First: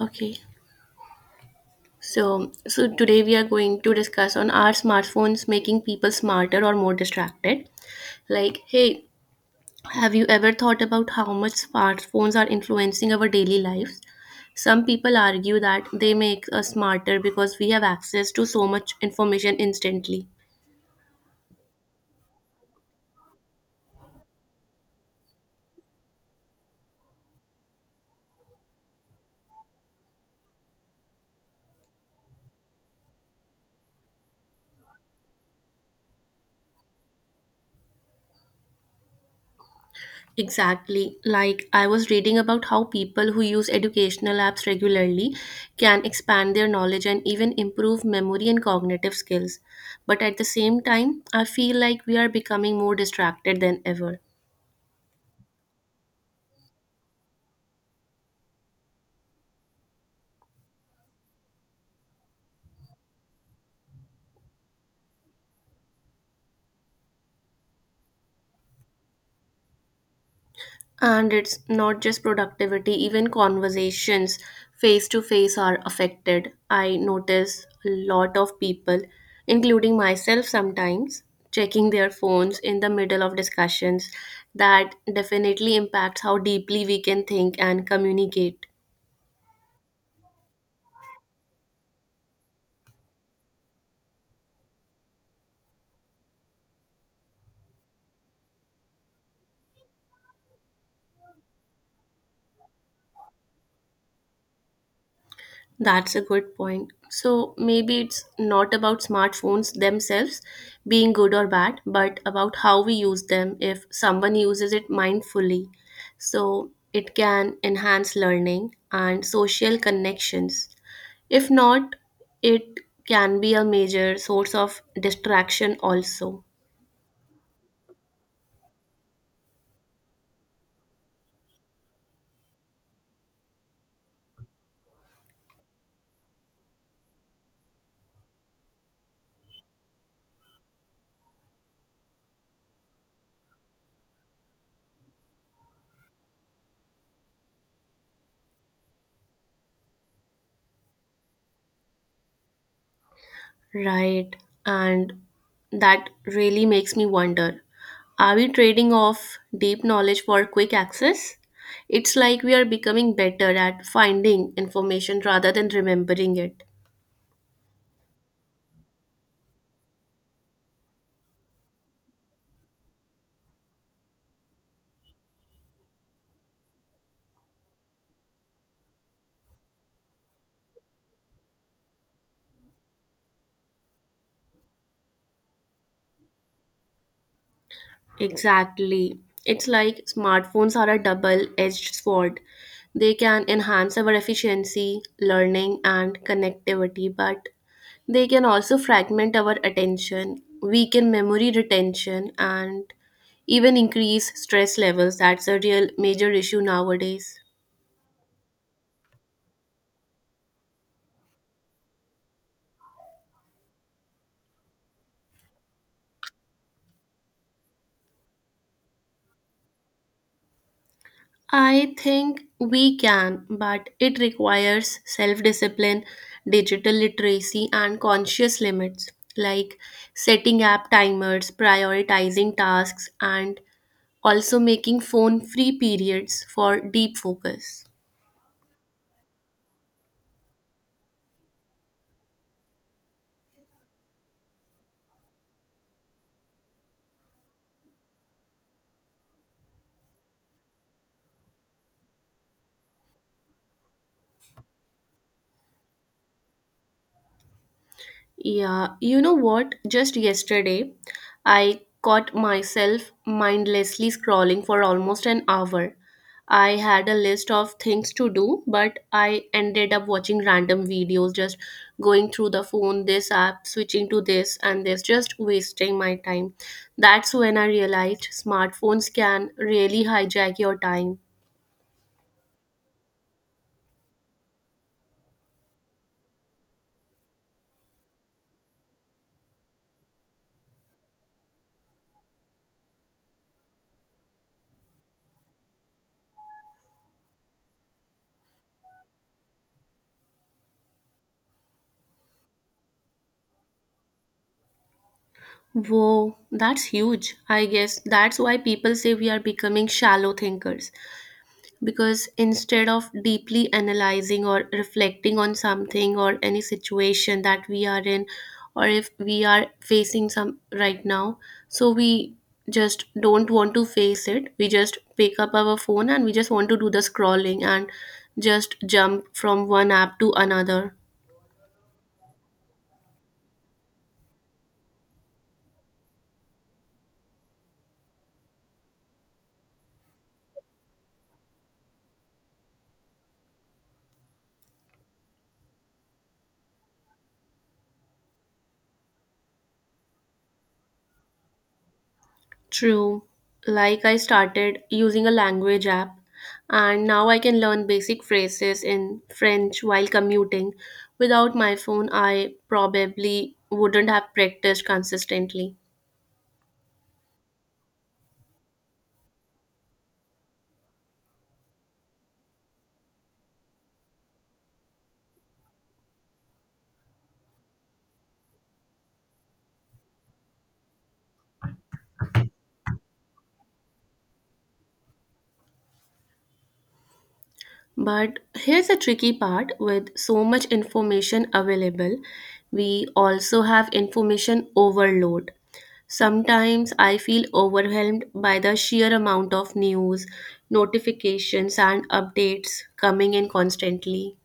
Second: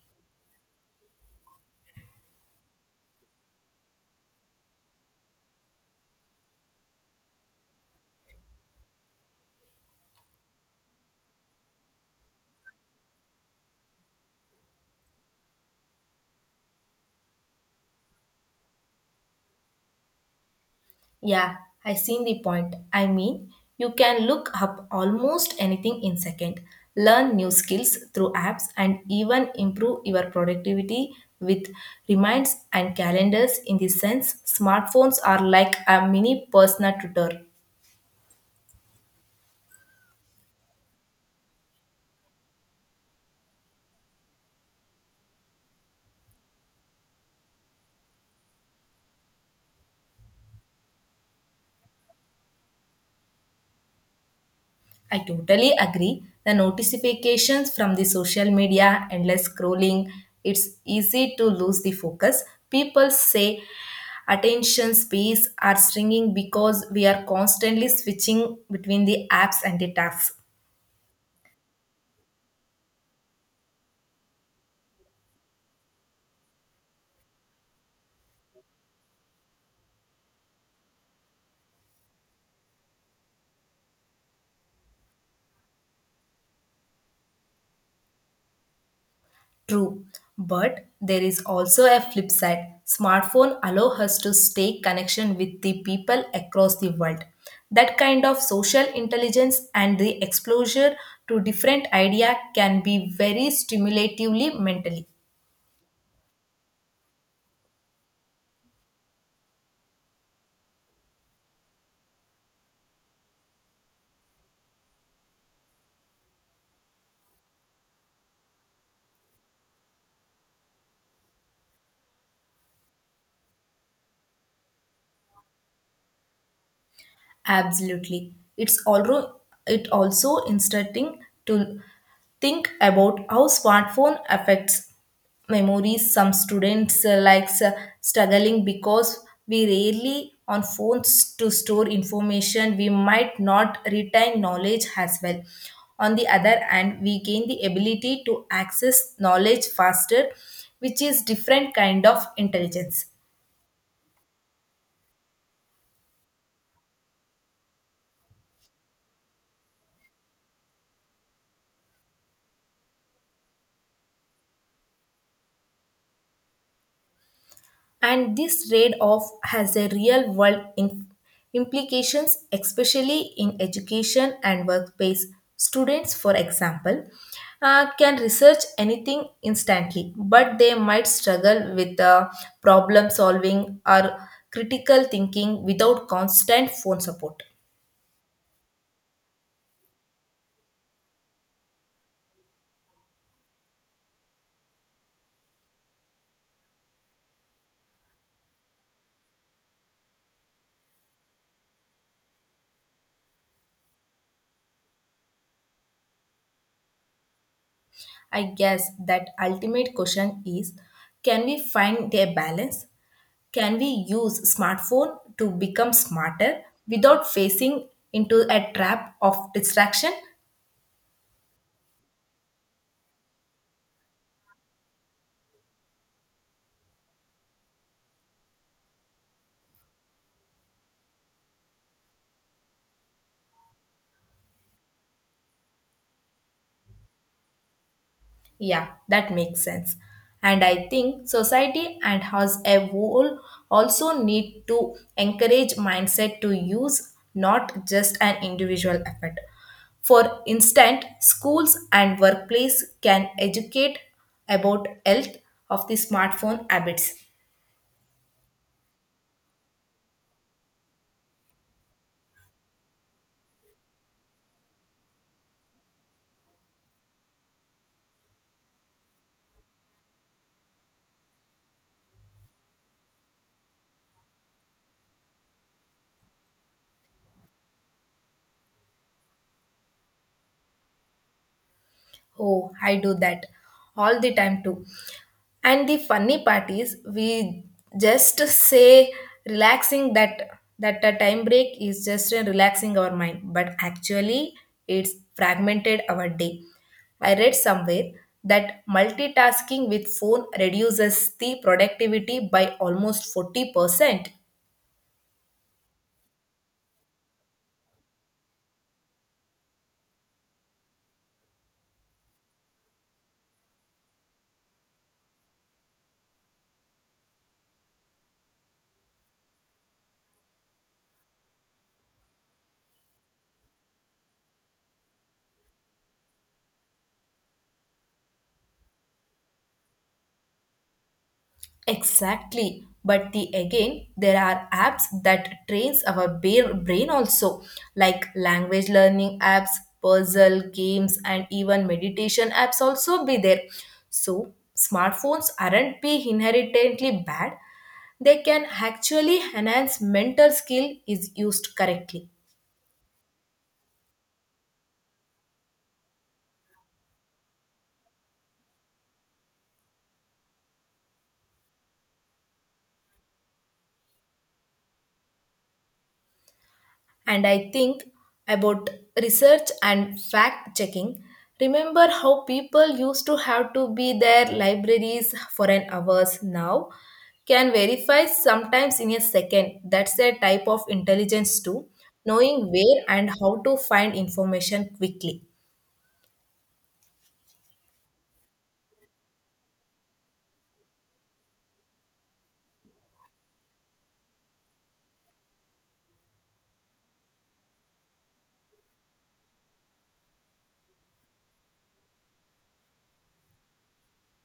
Okay. So today we are going to discuss on are smartphones making people smarter or more distracted? Like, hey, have you ever thought about how much smartphones are influencing our daily lives? Some people argue that they make us smarter because we have access to so much information instantly. Yeah, I seen the point. You can look up almost anything in second, learn new skills through apps and even improve your productivity with reminds and calendars in the sense smartphones are like a mini personal tutor. Exactly. Like I was reading about how people who use educational apps regularly can expand their knowledge and even improve memory and cognitive skills. But at the same time, I feel like we are becoming more distracted than ever. I totally agree. The notifications from the social media, endless scrolling, it's easy to lose the focus. People say attention spans are shrinking because we are constantly switching between the apps and the tasks. And it's not just productivity, even conversations face to face are affected. I notice a lot of people, including myself sometimes, checking their phones in the middle of discussions. That definitely impacts how deeply we can think and communicate. True, but there is also a flip side. Smartphone allow us to stay connection with the people across the world. That kind of social intelligence and the exposure to different idea can be very stimulatively mentally. That's a good point. So maybe it's not about smartphones themselves being good or bad, but about how we use them if someone uses it mindfully. So it can enhance learning and social connections. If not, it can be a major source of distraction also. Absolutely. It's also interesting to think about how smartphone affects memories. Some students likes struggling because we rarely on phones to store information. We might not retain knowledge as well. On the other hand, we gain the ability to access knowledge faster, which is different kind of intelligence. Right. And that really makes me wonder, are we trading off deep knowledge for quick access? It's like we are becoming better at finding information rather than remembering it. And this trade-off has a implications, especially in education and workplace. Students, for example, can research anything instantly, but they might struggle with problem solving or critical thinking without constant phone support. Exactly. It's like smartphones are a double edged sword. They can enhance our efficiency, learning, and connectivity, but they can also fragment our attention, weaken memory retention, and even increase stress levels. That's a real major issue nowadays. I guess that ultimate question is, can we find a balance? Can we use smartphone to become smarter without facing into a trap of distraction? I think we can, but it requires self discipline, digital literacy, and conscious limits like setting app timers, prioritizing tasks, and also making phone free periods for deep focus. Yeah, that makes sense. And I think society and us a whole also need to encourage mindset to use, not just an individual effort. For instance, schools and workplace can educate about health of the smartphone habits. Yeah, you know what? Just yesterday, I caught myself mindlessly scrolling for almost an hour. I had a list of things to do, but I ended up watching random videos, just going through the phone, this app, switching to this and this, just wasting my time. That's when I realized smartphones can really hijack your time. Oh, I do that all the time too. And the funny part is, we just say relaxing that a time break is just a relaxing our mind, but actually it's fragmented our day. I read somewhere that multitasking with phone reduces the productivity by almost 40%. Whoa, that's huge. I guess that's why people say we are becoming shallow thinkers, because instead of deeply analyzing or reflecting on something or any situation that we are in or if we are facing some right now, so we just don't want to face it, we just pick up our phone and we just want to do the scrolling and just jump from one app to another. Exactly. But the again, there are apps that trains our brain also, like language learning apps, puzzle games, and even meditation apps also be there. So smartphones aren't be inherently bad. They can actually enhance mental skill is used correctly. True. Like I started using a language app and now I can learn basic phrases in French while commuting. Without my phone, I probably wouldn't have practiced consistently. And I think about research and fact checking. Remember how people used to have to be their libraries for an hours now can verify sometimes in a second. That's a type of intelligence too, knowing where and how to find information quickly. But here's a tricky part, with so much information available, we also have information overload. Sometimes I feel overwhelmed by the sheer amount of news, notifications, and updates coming in constantly.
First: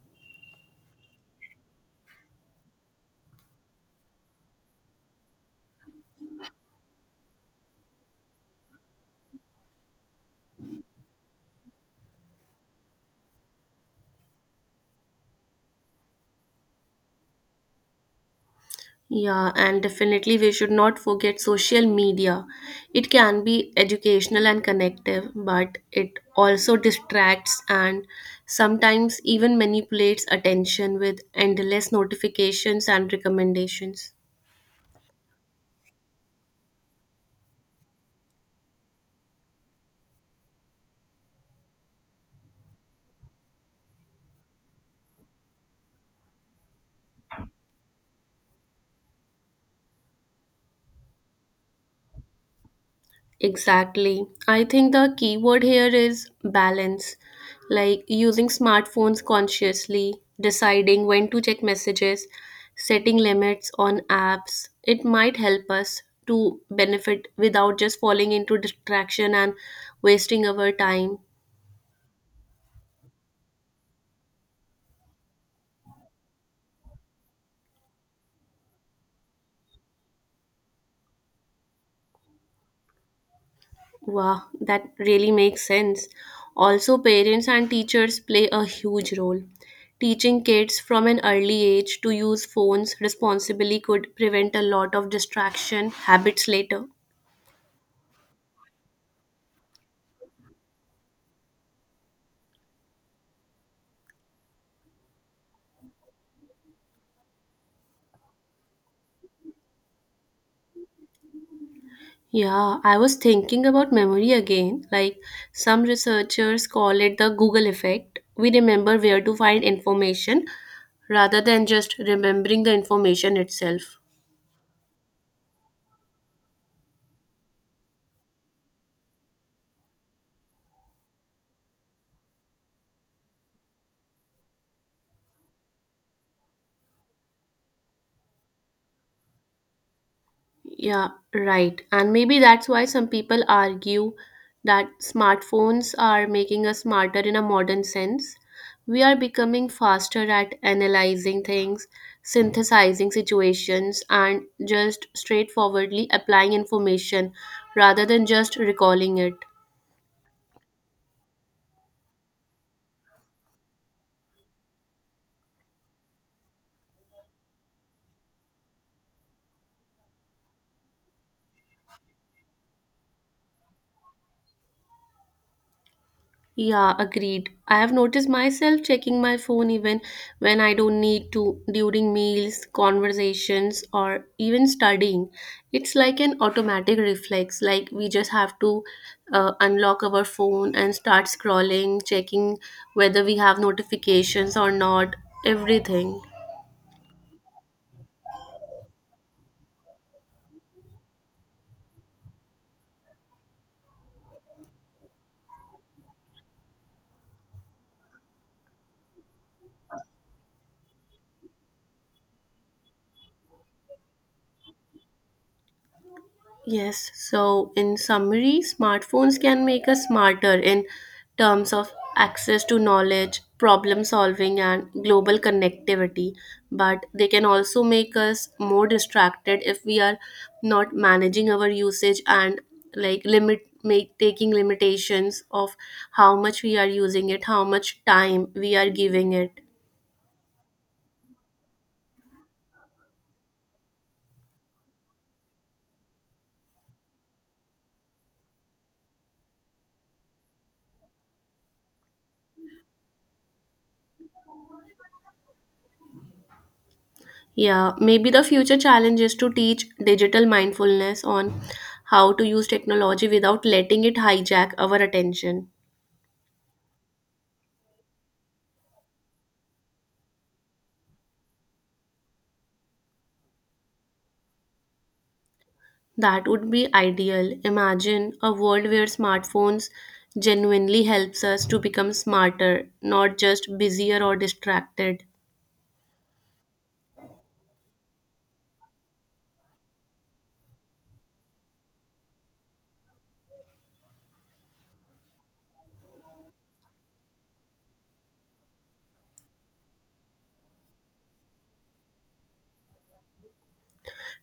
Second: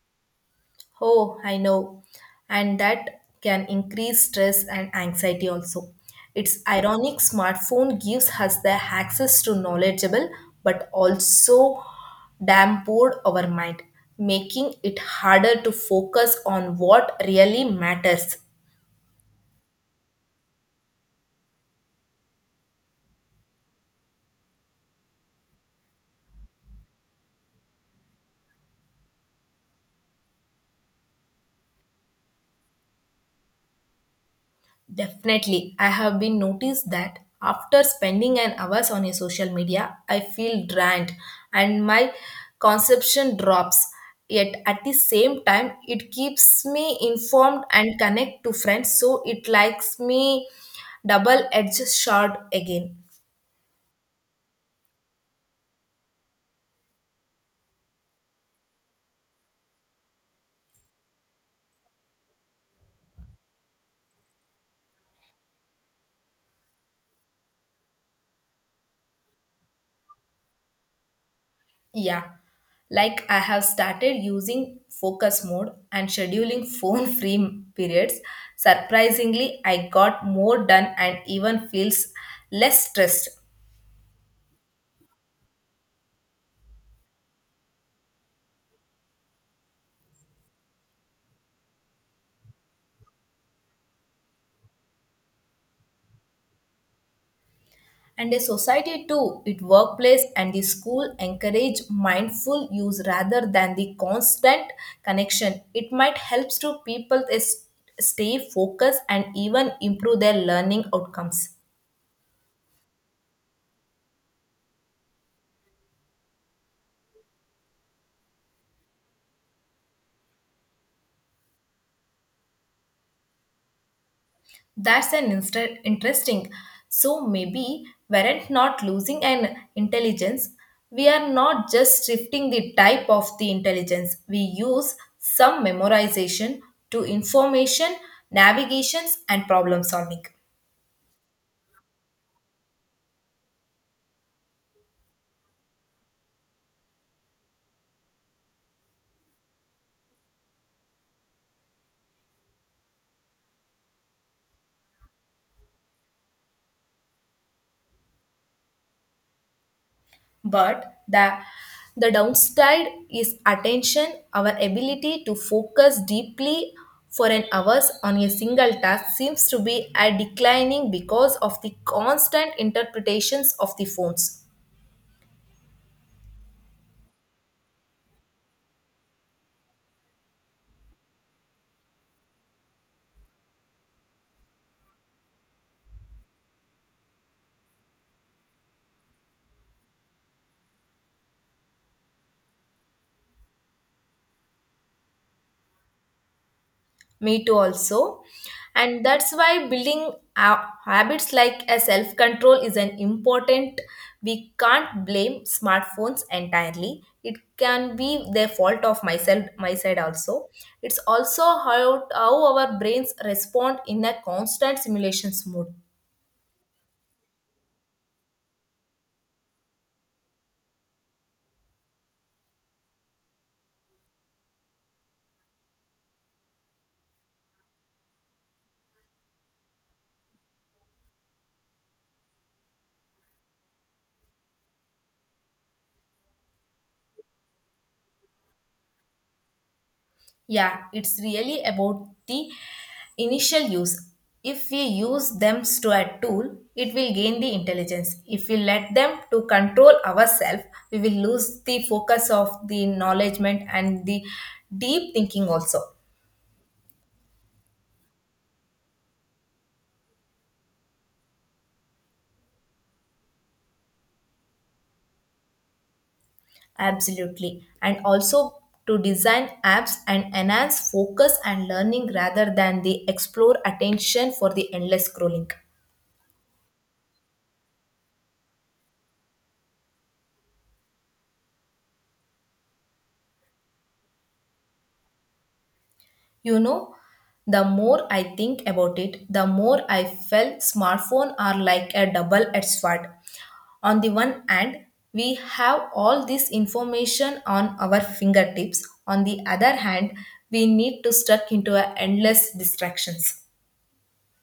Oh, I know. And that can increase stress and anxiety also. It's ironic smartphone gives us the access to knowledgeable but also damn poor our mind, making it harder to focus on what really matters. Yeah, and definitely we should not forget social media. It can be educational and connective, but it also distracts and sometimes even manipulates attention with endless notifications and recommendations. Definitely. I have been noticed that after spending an hours on a social media, I feel drained and my conception drops. Yet at the same time, it keeps me informed and connect to friends. So it likes me double-edged sword again. Exactly. I think the key word here is balance, like using smartphones consciously, deciding when to check messages, setting limits on apps. It might help us to benefit without just falling into distraction and wasting our time. Yeah. Like I have started using focus mode and scheduling phone free periods. Surprisingly, I got more done and even feels less stressed. Wow, that really makes sense. Also, parents and teachers play a huge role. Teaching kids from an early age to use phones responsibly could prevent a lot of distraction habits later. And a society too, it workplace and the school encourage mindful use rather than the constant connection, it might helps to stay focused and even improve their learning outcomes. Yeah, I was thinking about memory again. Like some researchers call it the Google effect. We remember where to find information rather than just remembering the information itself. Interesting. So maybe we're not losing an intelligence, we are not just shifting the type of the intelligence we use, some memorization to information navigations and problem solving. Yeah, right. And maybe that's why some people argue that smartphones are making us smarter in a modern sense. We are becoming faster at analyzing things, synthesizing situations, and just straightforwardly applying information rather than just recalling it. But the downside is attention, our ability to focus deeply for an hours on a single task seems to be a declining because of the constant interpretations of the phones. Yeah, agreed. I have noticed myself checking my phone even when I don't need to during meals, conversations, or even studying. It's like an automatic reflex, like we just have to unlock our phone and start scrolling, checking whether we have notifications or not, everything. Me too, also. And that's why building habits like a self control is an important. We can't blame smartphones entirely. It can be the fault of myself, my side also. It's also how our brains respond in a constant simulation mode. Yes, so in summary, smartphones can make us smarter in terms of access to knowledge, problem solving, and global connectivity. But they can also make us more distracted if we are not managing our usage and like limit make taking limitations of how much we are using it, how much time we are giving it. Yeah, it's really about the initial use. If we use to a tool, it will gain the intelligence. If we let them to control ourselves, we will lose the focus of the knowledgement and the deep thinking also. Yeah, maybe the future challenge is to teach digital mindfulness on how to use technology without letting it hijack our attention. Absolutely. And also to design apps and enhance focus and learning rather than the explore attention for the endless scrolling. That would be ideal. Imagine a world where smartphones genuinely helps us to become smarter, not just busier or distracted. You know, the more I think about it, the more I felt smartphone are like a double-edged sword. On the one hand, we have all this information on our fingertips. On the other hand, we need to stuck into a endless distractions.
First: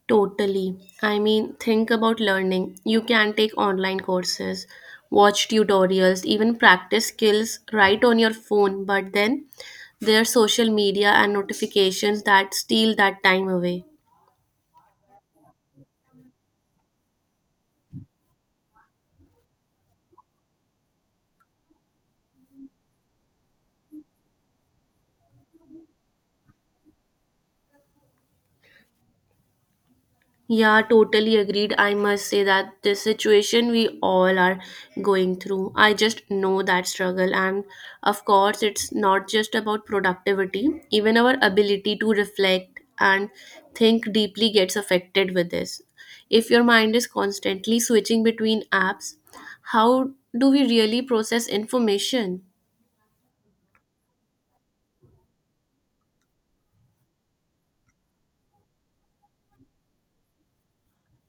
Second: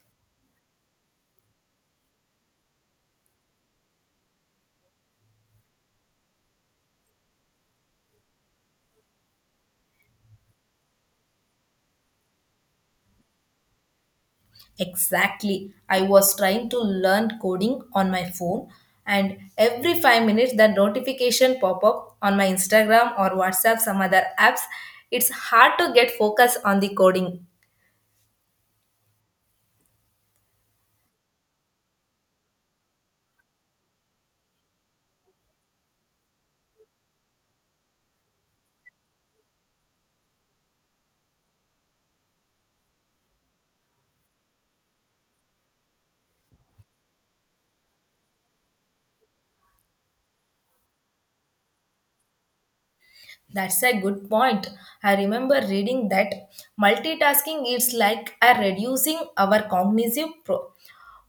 Totally. I mean, think about learning. You can take online courses, watch tutorials, even practice skills right on your phone, but then there are social media and notifications that steal that time away. Exactly. I was trying to learn coding on my phone, and every 5 minutes, the notification pop up on my Instagram or WhatsApp, some other apps. It's hard to get focus on the coding. Yeah, totally agreed. I must say that the situation we all are going through, I just know that struggle. And of course, it's not just about productivity, even our ability to reflect and think deeply gets affected with this. If your mind is constantly switching between apps, how do we really process information? That's a good point. I remember reading that multitasking is like a reducing our cognitive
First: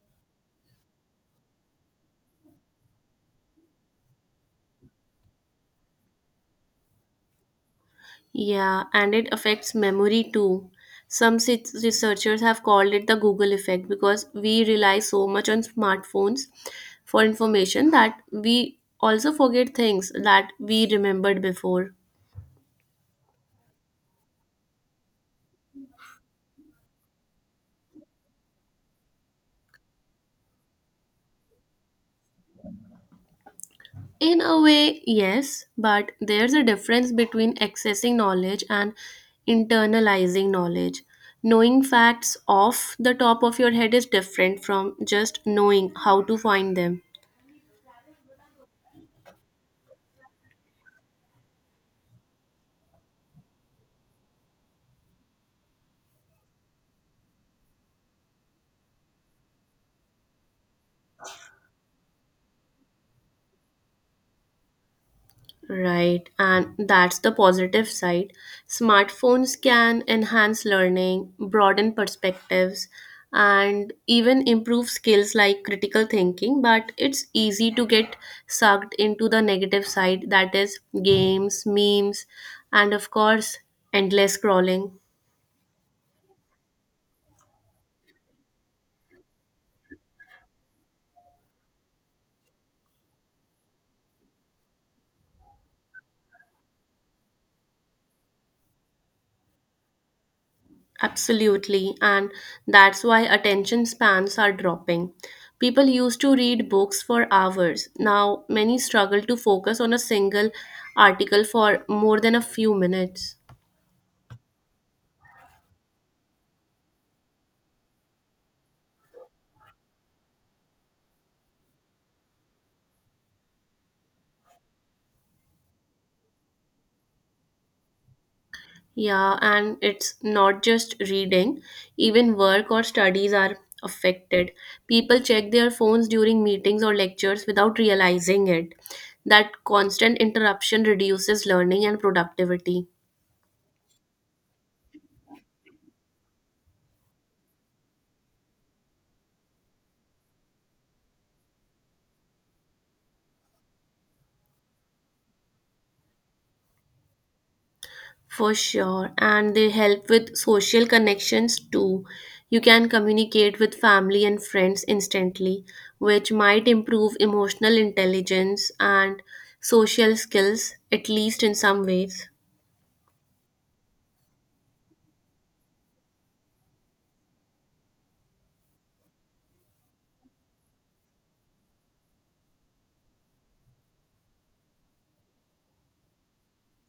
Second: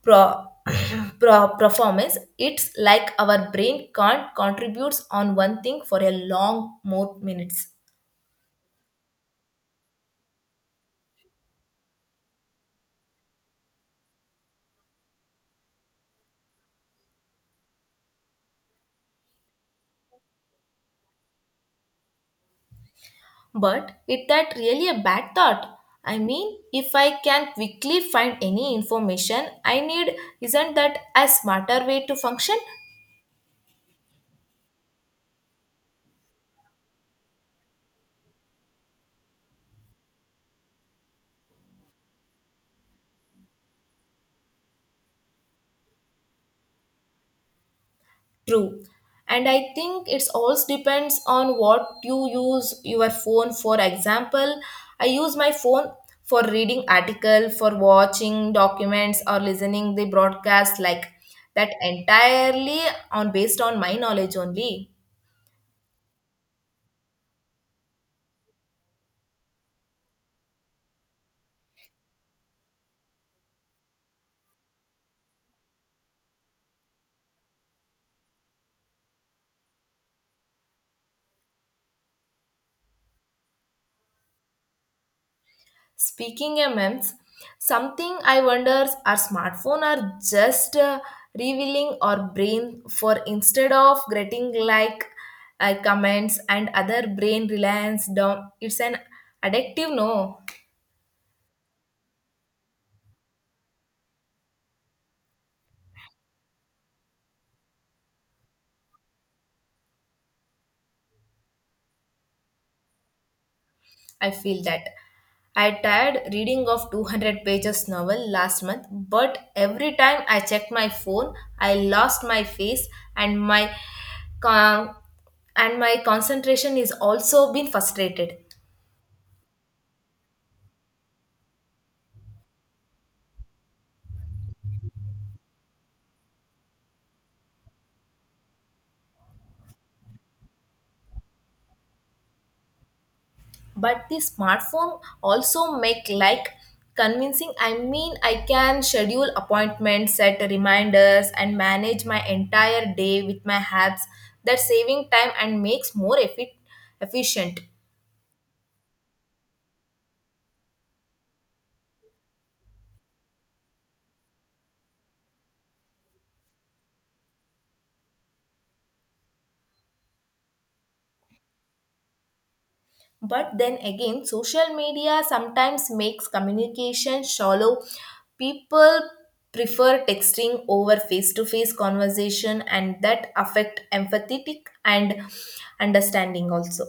pro- performance. It's like our brain can't contribute on one thing for a long more minutes. Yeah, and it affects memory too. Researchers have called it the Google effect because we rely so much on smartphones for information that we also forget things that we remembered before. But is that really a bad thought? I mean, if I can quickly find any information I need, isn't that a smarter way to function? In a way, yes, but there's a difference between accessing knowledge and internalizing knowledge. Knowing facts off the top of your head is different from just knowing how to find them. True. And I think it's also depends on what you use your phone for example. I use my phone for reading article, for watching documents or listening the broadcast like that entirely on based on my knowledge only. Right, and that's the positive side. Smartphones can enhance learning, broaden perspectives, and even improve skills like critical thinking, but it's easy to get sucked into the negative side, that is, games, memes, and of course, endless scrolling. Speaking of memes, something I wonder our smartphone are just revealing our brain for instead of getting like comments and other brain reliance down. It's an addictive no. Absolutely, and that's why attention spans are dropping. People used to read books for hours. Now, many struggle to focus on a single article for more than a few minutes. I feel that. I tried reading of 200 pages novel last month, but every time I checked my phone, I lost my face and con- and my concentration is also been frustrated. Yeah, and it's not just reading, even work or studies are affected. People check their phones during meetings or lectures without realizing it. That constant interruption reduces learning and productivity. But the smartphone also make like convincing. I mean, I can schedule appointments, set reminders and manage my entire day with my apps that saving time and makes efficient. For sure. And they help with social connections too. You can communicate with family and friends instantly, which might improve emotional intelligence and social skills, at least in some ways. But then again, social media sometimes makes communication shallow. People prefer texting over face to face conversation, and that affect empathetic and understanding also.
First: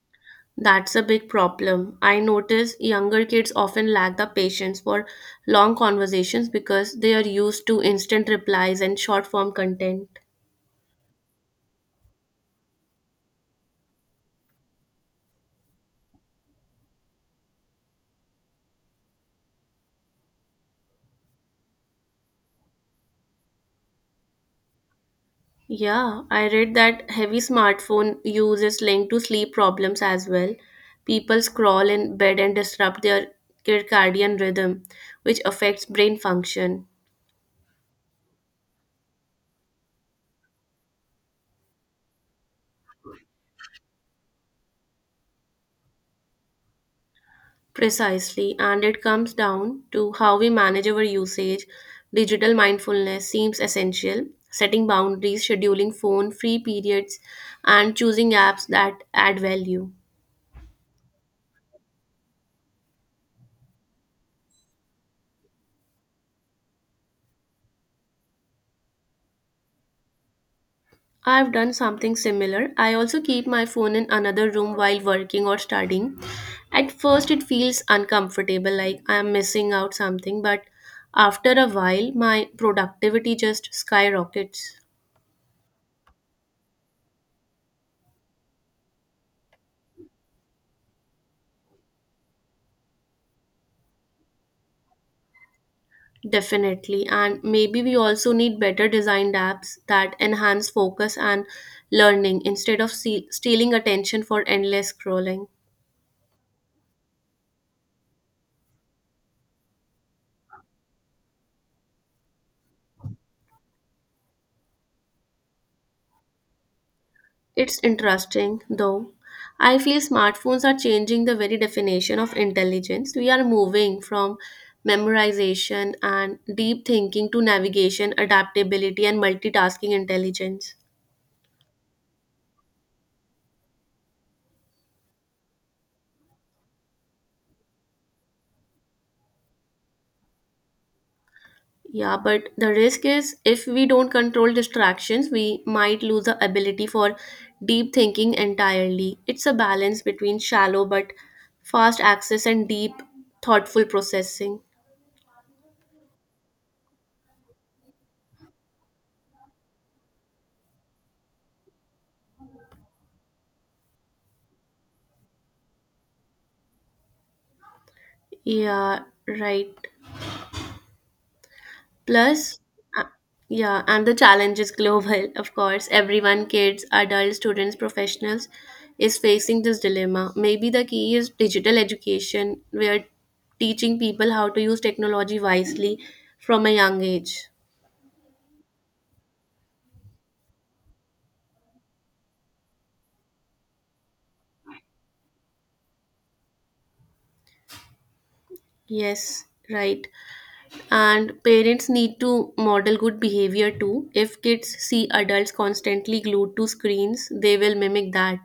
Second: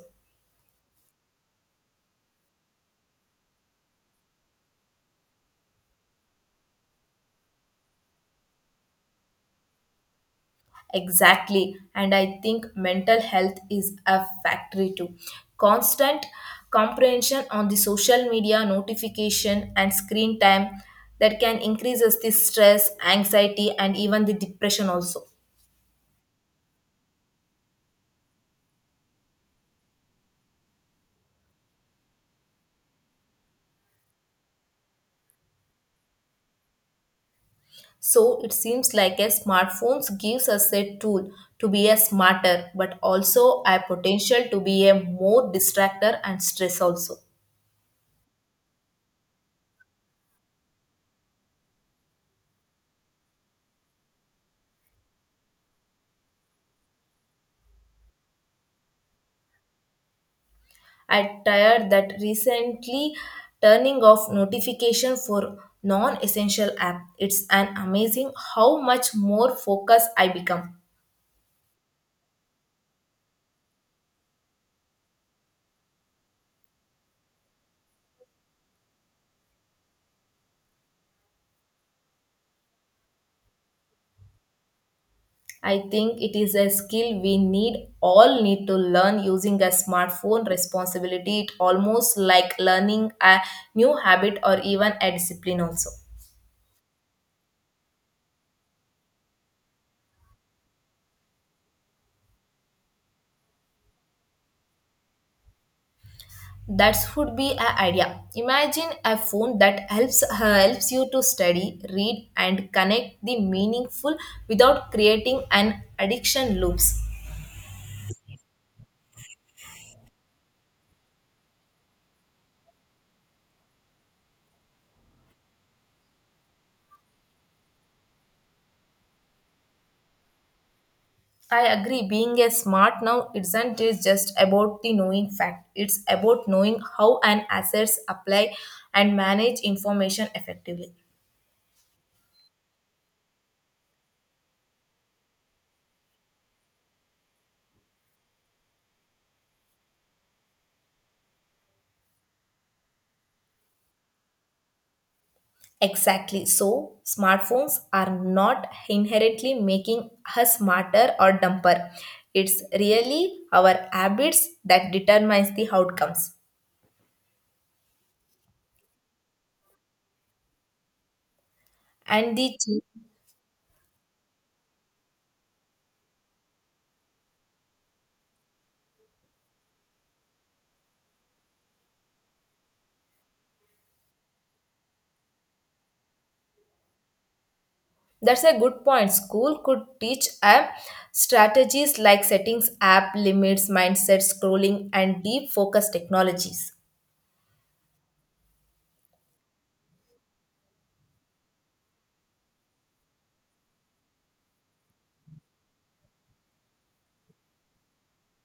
That's a big problem. I notice younger kids often lack the patience for long conversations because they are used to instant replies and short form content. Exactly. And I think mental health is a factory too. Constant comprehension on the social media notification and screen time, that can increases the stress, anxiety, and even the depression also. Yeah, I read that heavy smartphone use is linked to sleep problems as well. People scroll in bed and disrupt their circadian rhythm, which affects brain function. So it seems like a smartphones gives us a tool to be a smarter, but also a potential to be a more distractor and stress also. Precisely, and it comes down to how we manage our usage. Digital mindfulness seems essential. Setting boundaries, scheduling phone free periods, and choosing apps that add value. I tired that recently, turning off notification for non-essential app. It's an amazing how much more focused I become. I've done something similar. I also keep my phone in another room while working or studying. At first, it feels uncomfortable, like I'm missing out something, but after a while, my productivity just skyrockets. I think it is a skill we need all need to learn using a smartphone responsibility. It almost like learning a new habit or even a discipline also. Definitely. And maybe we also need better designed apps that enhance focus and learning instead of stealing attention for endless scrolling. That would be an idea. Imagine a phone that helps you to study, read, and connect the meaningful without creating an addiction loops. It's interesting, though. I feel smartphones are changing the very definition of intelligence. We are moving from memorization and deep thinking to navigation, adaptability, and multitasking intelligence. I agree. Being a smart now isn't it just about the knowing fact. It's about knowing how an assets apply and manage information effectively. Yeah, but the risk is if we don't control distractions, we might lose the ability for deep thinking entirely. It's a balance between shallow but fast access and deep, thoughtful processing. Exactly. So, smartphones are not inherently making us smarter or dumber. It's really our habits that determines the outcomes. Yeah, right. And Plus, uh, yeah, and the challenge is global, of course. Everyone, kids, adults, students, professionals, is facing this dilemma. Maybe the key is digital education, where teaching people how to use technology wisely from a young age. that's a good point. School could teach a strategies like settings, app limits, mindset, scrolling, and deep focus technologies. Yes, right. And parents need to model good behavior too. If kids see adults constantly glued to screens, they will mimic that.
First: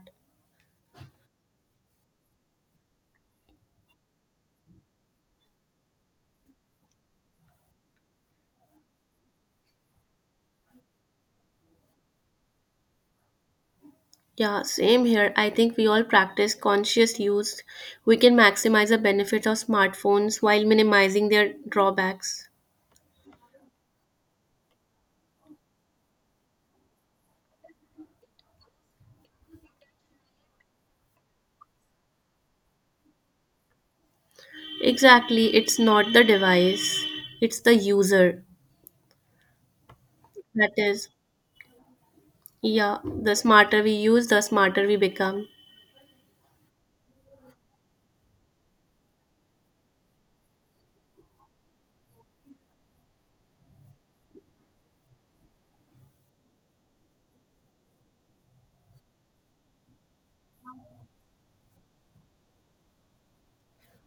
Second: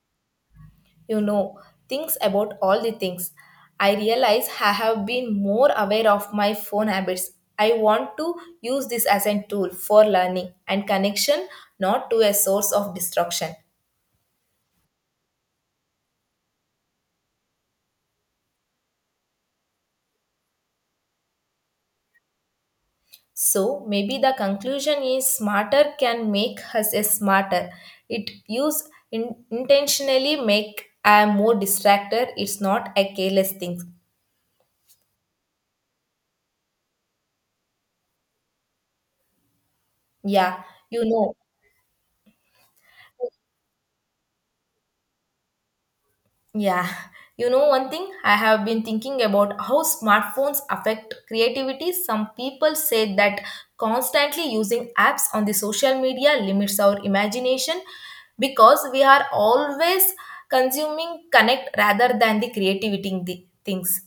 You know, things about all the things. I realize I have been more aware of my phone habits. I want to use this as a tool for learning and connection, not to a source of destruction. Yeah, same here. I think we all practice conscious use. We can maximize the benefits of smartphones while minimizing their drawbacks. So maybe the conclusion is smarter can make us a smarter. It use intentionally make a more distracted. It's not a careless thing. Exactly, it's not the device, it's the user. Yeah, That you is, know yeah, the smarter we use, the smarter we become. Yeah, you know, one thing I have been thinking about how smartphones affect creativity. Some people say that constantly using apps on the social media limits our imagination because we are always consuming connect rather than the creativity in the things.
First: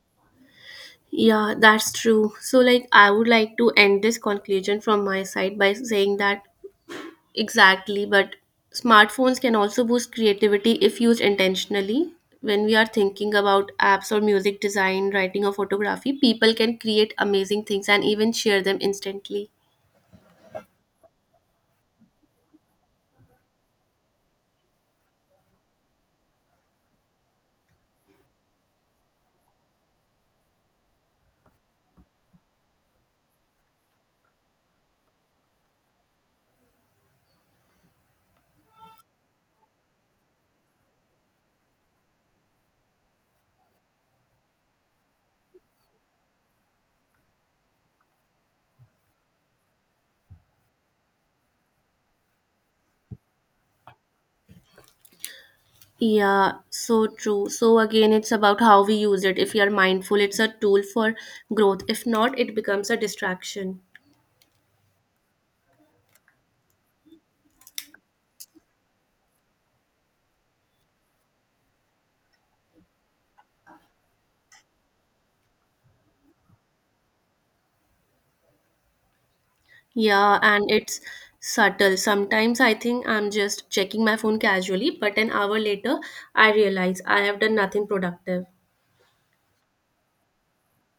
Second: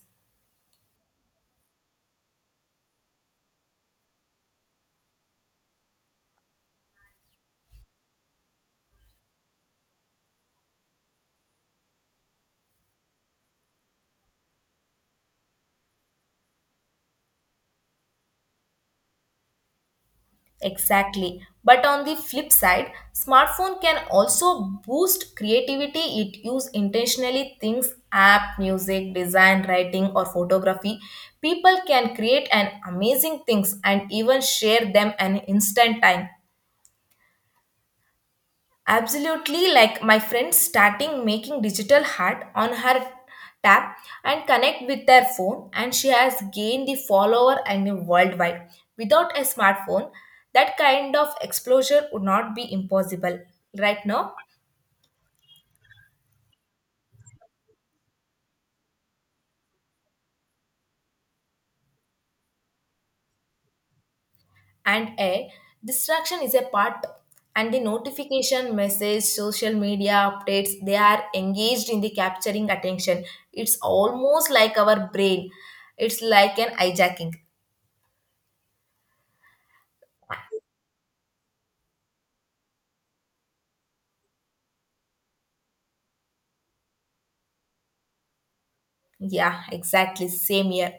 Yeah, that's true. So, like, I would like to end this conclusion from my side by saying that. Exactly, but smartphones can also boost creativity if used intentionally. When we are thinking about apps or music design, writing, or photography, people can create amazing things and even share them instantly. Exactly. But on the flip side, smartphone can also boost creativity. It use intentionally things app, music, design, writing or photography. People can create an amazing things and even share them an instant time. Absolutely, like my friend starting making digital art on her tap and connect with their phone, and she has gained the follower and worldwide. Without a smartphone, that kind of exposure would not be impossible right now. Yeah, so true. So again, it's about how we use it. If we are mindful, it's a tool for growth. If not, it becomes a distraction. And a distraction is a part, and the notification, message, social media updates, they are engaged in the capturing attention. It's almost like our brain. It's like an hijacking. Yeah, and it's subtle. Sometimes I think I'm just checking my phone casually, but an hour later, I realize I have done nothing productive. Yeah, exactly. Same here.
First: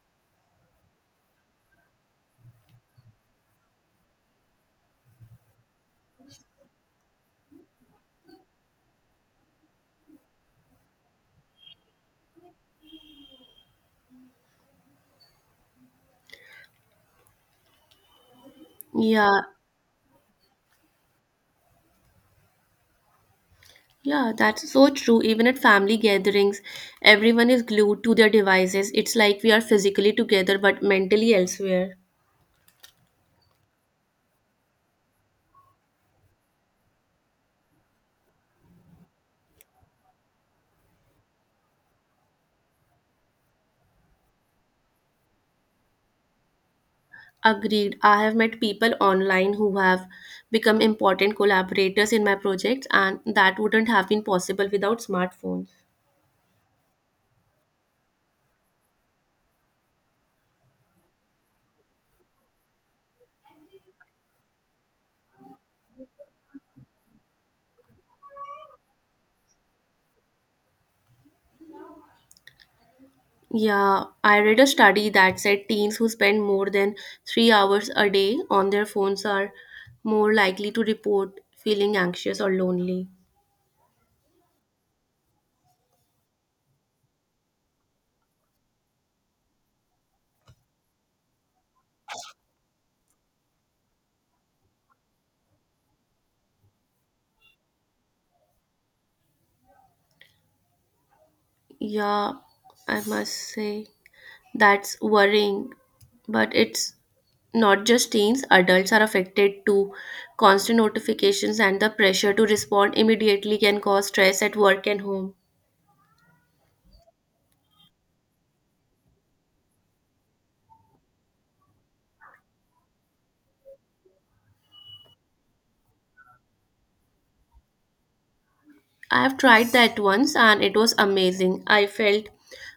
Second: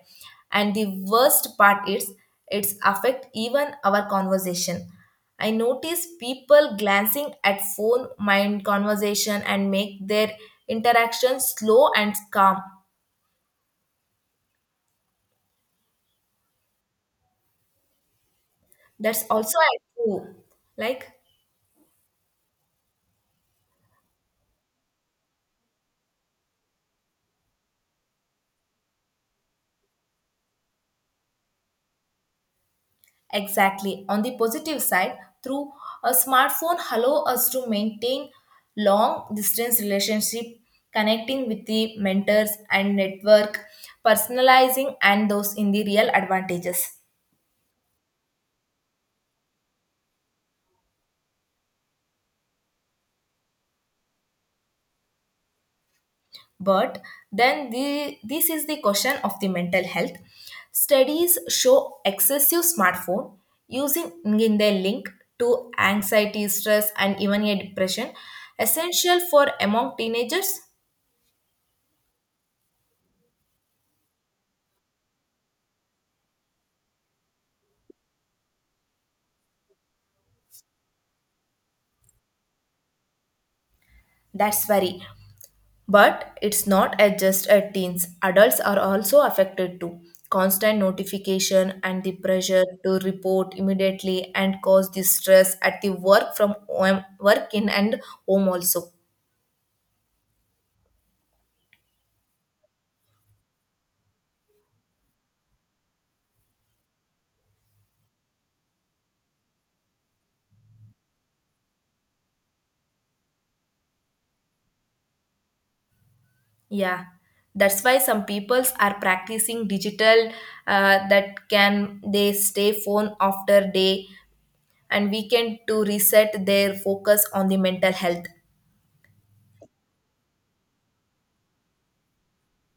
And the worst part is it's affect even our conversation. I notice people glancing at phone mind conversation and make their interaction slow and calm. That's Yeah, also true. Like yeah, that's so true. Even at family gatherings, everyone is glued to their devices. It's like we are physically together but mentally elsewhere. exactly. On the positive side, through a smartphone allow us to maintain long distance relationship, connecting with the mentors and network, personalizing and those in the real advantages. Agreed. I have met people online who have become important collaborators in my projects, and that wouldn't have been possible without smartphones. But then the this is the question of the mental health. Studies show excessive smartphone using in their link to anxiety, stress, and even a depression, essential for among teenagers. Yeah, I read a study that said teens who spend more than 3 hours a day on their phones are more likely to report feeling anxious or lonely. That's very. But it's not at just at teens. Adults are also affected too. Constant notification and the pressure to report immediately and cause the stress at the work from home, work in and home also. Yeah, I must say. That's worrying, but it's not just teens, adults are affected too. Constant notifications and the pressure to respond immediately can cause stress at work and home. Yeah, that's why some peoples are practicing digital that can they stay phone after day and weekend to reset their focus on the mental health. I have tried that once and it was amazing. I felt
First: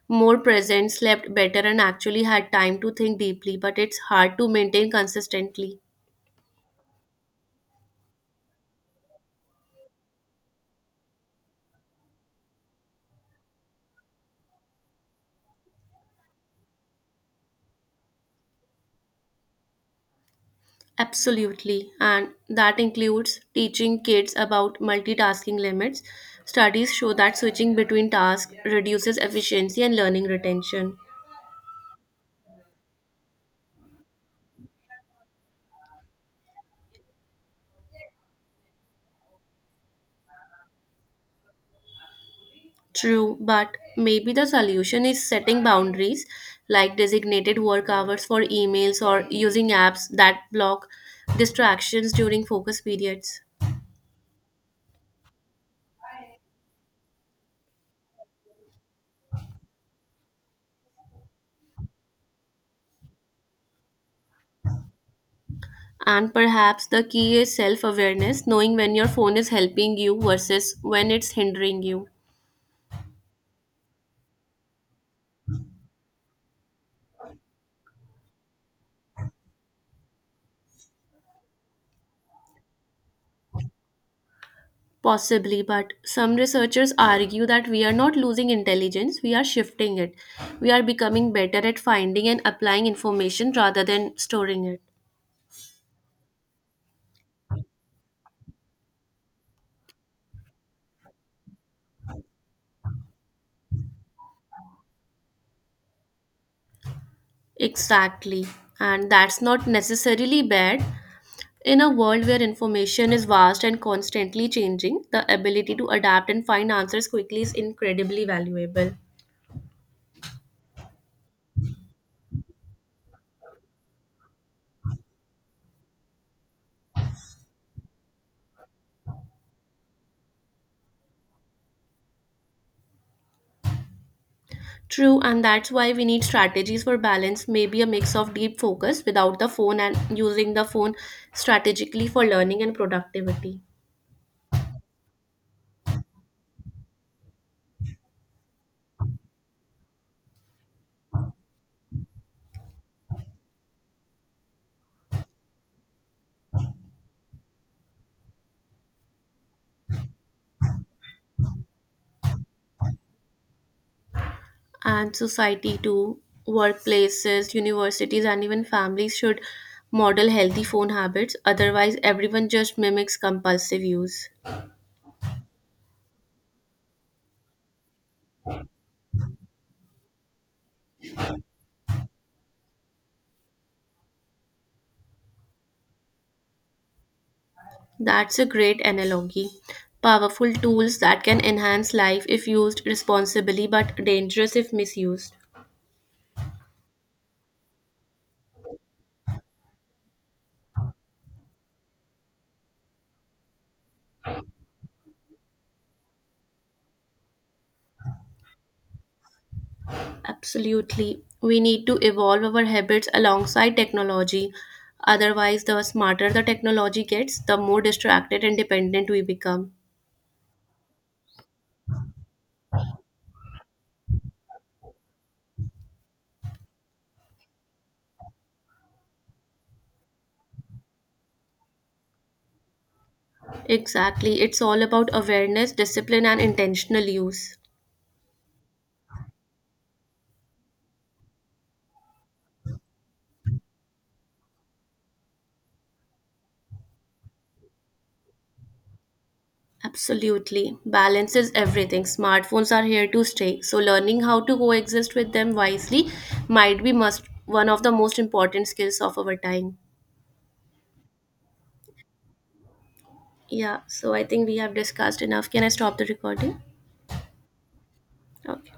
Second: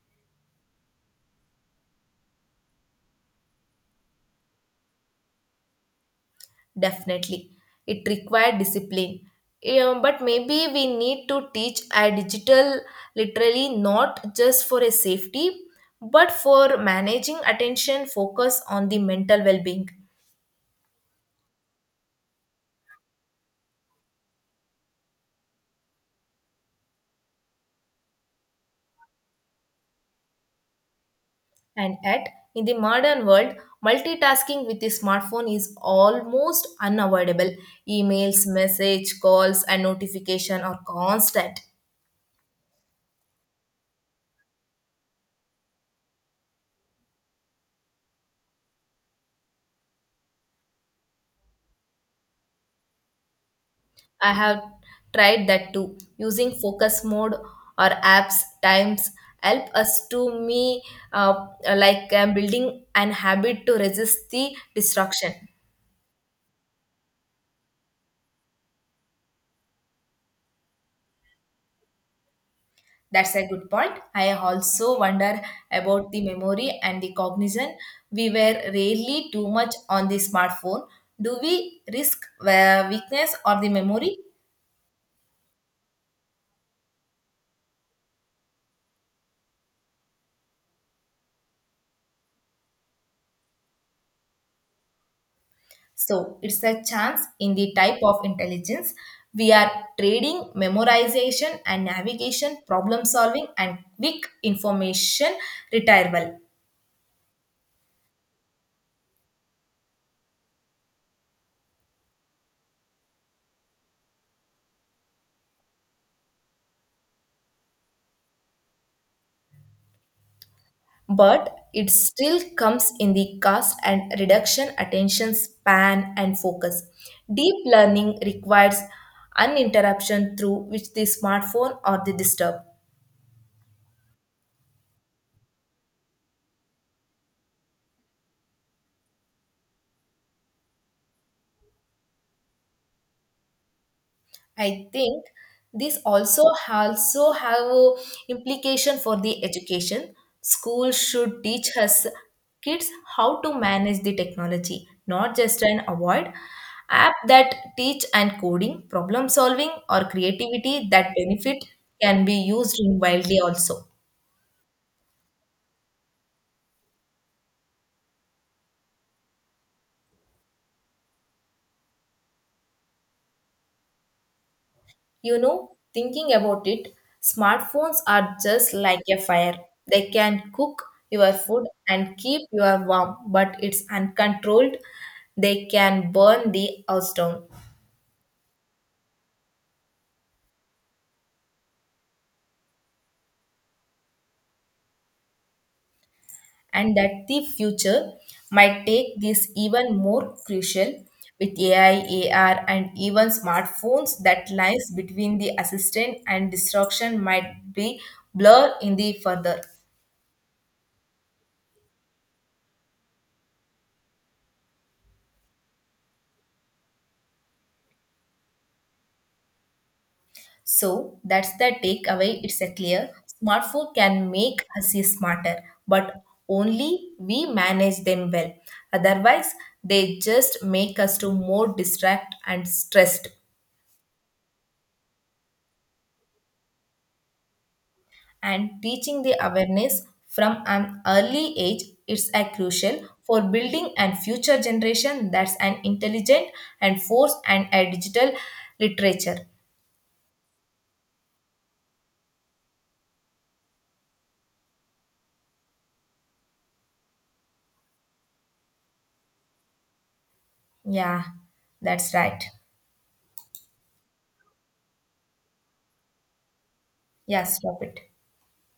more present, slept better, and actually had time to think deeply, but it's hard to maintain consistently. Definitely. It required discipline. Yeah, but maybe we need to teach a digital literally, not just for a safety, but for managing attention, focus on the mental well-being. Absolutely, and that includes teaching kids about multitasking limits. Studies show that switching between tasks reduces efficiency and learning retention. And yet, in the modern world, multitasking with the smartphone is almost unavoidable. Emails, message, calls, and notification are constant. True, but maybe the solution is setting boundaries like designated work hours for emails or using apps that block distractions during focus periods. I have tried that too. Using focus mode or apps times help us to me, uh, like I'm building an habit to resist the distraction. And perhaps the key is self awareness, knowing when your phone is helping you versus when it's hindering you. That's a good point. I also wonder about the memory and the cognition. We were rarely too much on the smartphone. Do we risk weakness or the memory? Possibly, but some researchers argue that we are not losing intelligence, we are shifting it. We are becoming better at finding and applying information rather than storing it. So it's a chance in the type of intelligence. We are trading memorization and navigation, problem solving, and quick information retrieval. Exactly. And that's not necessarily bad. In a world where information is vast and constantly changing, the ability to adapt and find answers quickly is incredibly valuable. But it still comes in the cost and reduction, attention span, and focus. Deep learning requires uninterruption through which the smartphone or the disturb. True, and that's why we need strategies for balance, maybe a mix of deep focus without the phone and using the phone strategically for learning and productivity. I think this also have a implication for the education. School should teach us kids how to manage the technology, not just an avoid. App that teach and coding, problem solving, or creativity that benefit can be used in widely also. And society, too, workplaces, universities, and even families should model healthy phone habits, otherwise, everyone just mimics compulsive use. You know, thinking about it, smartphones are just like a fire. They can cook your food and keep you warm, but it's uncontrolled. They can burn the house down. That's a great analogy. Powerful tools that can enhance life if used responsibly, but dangerous if misused. And that the future might take this even more crucial with AI, AR, and even smartphones, that lines between the assistant and distraction might be blurred in the further. Absolutely. We need to evolve our habits alongside technology. Otherwise, the smarter the technology gets, the more distracted and dependent we become. So that's the takeaway. It's a clear smartphone can make us smarter, but only we manage them well. Otherwise, they just make us to more distract and stressed. Exactly. It's all about awareness, discipline, and intentional use. And teaching the awareness from an early age is a crucial for building and future generation that's an intelligent and force and a digital literature. Absolutely. Balance is everything. Smartphones are here to stay. So, learning how to coexist with them wisely might be must, one of the most important skills of our time. Yeah, that's right. Yeah. So, I think we have discussed enough. Can I stop the recording? Yeah, stop it. Okay.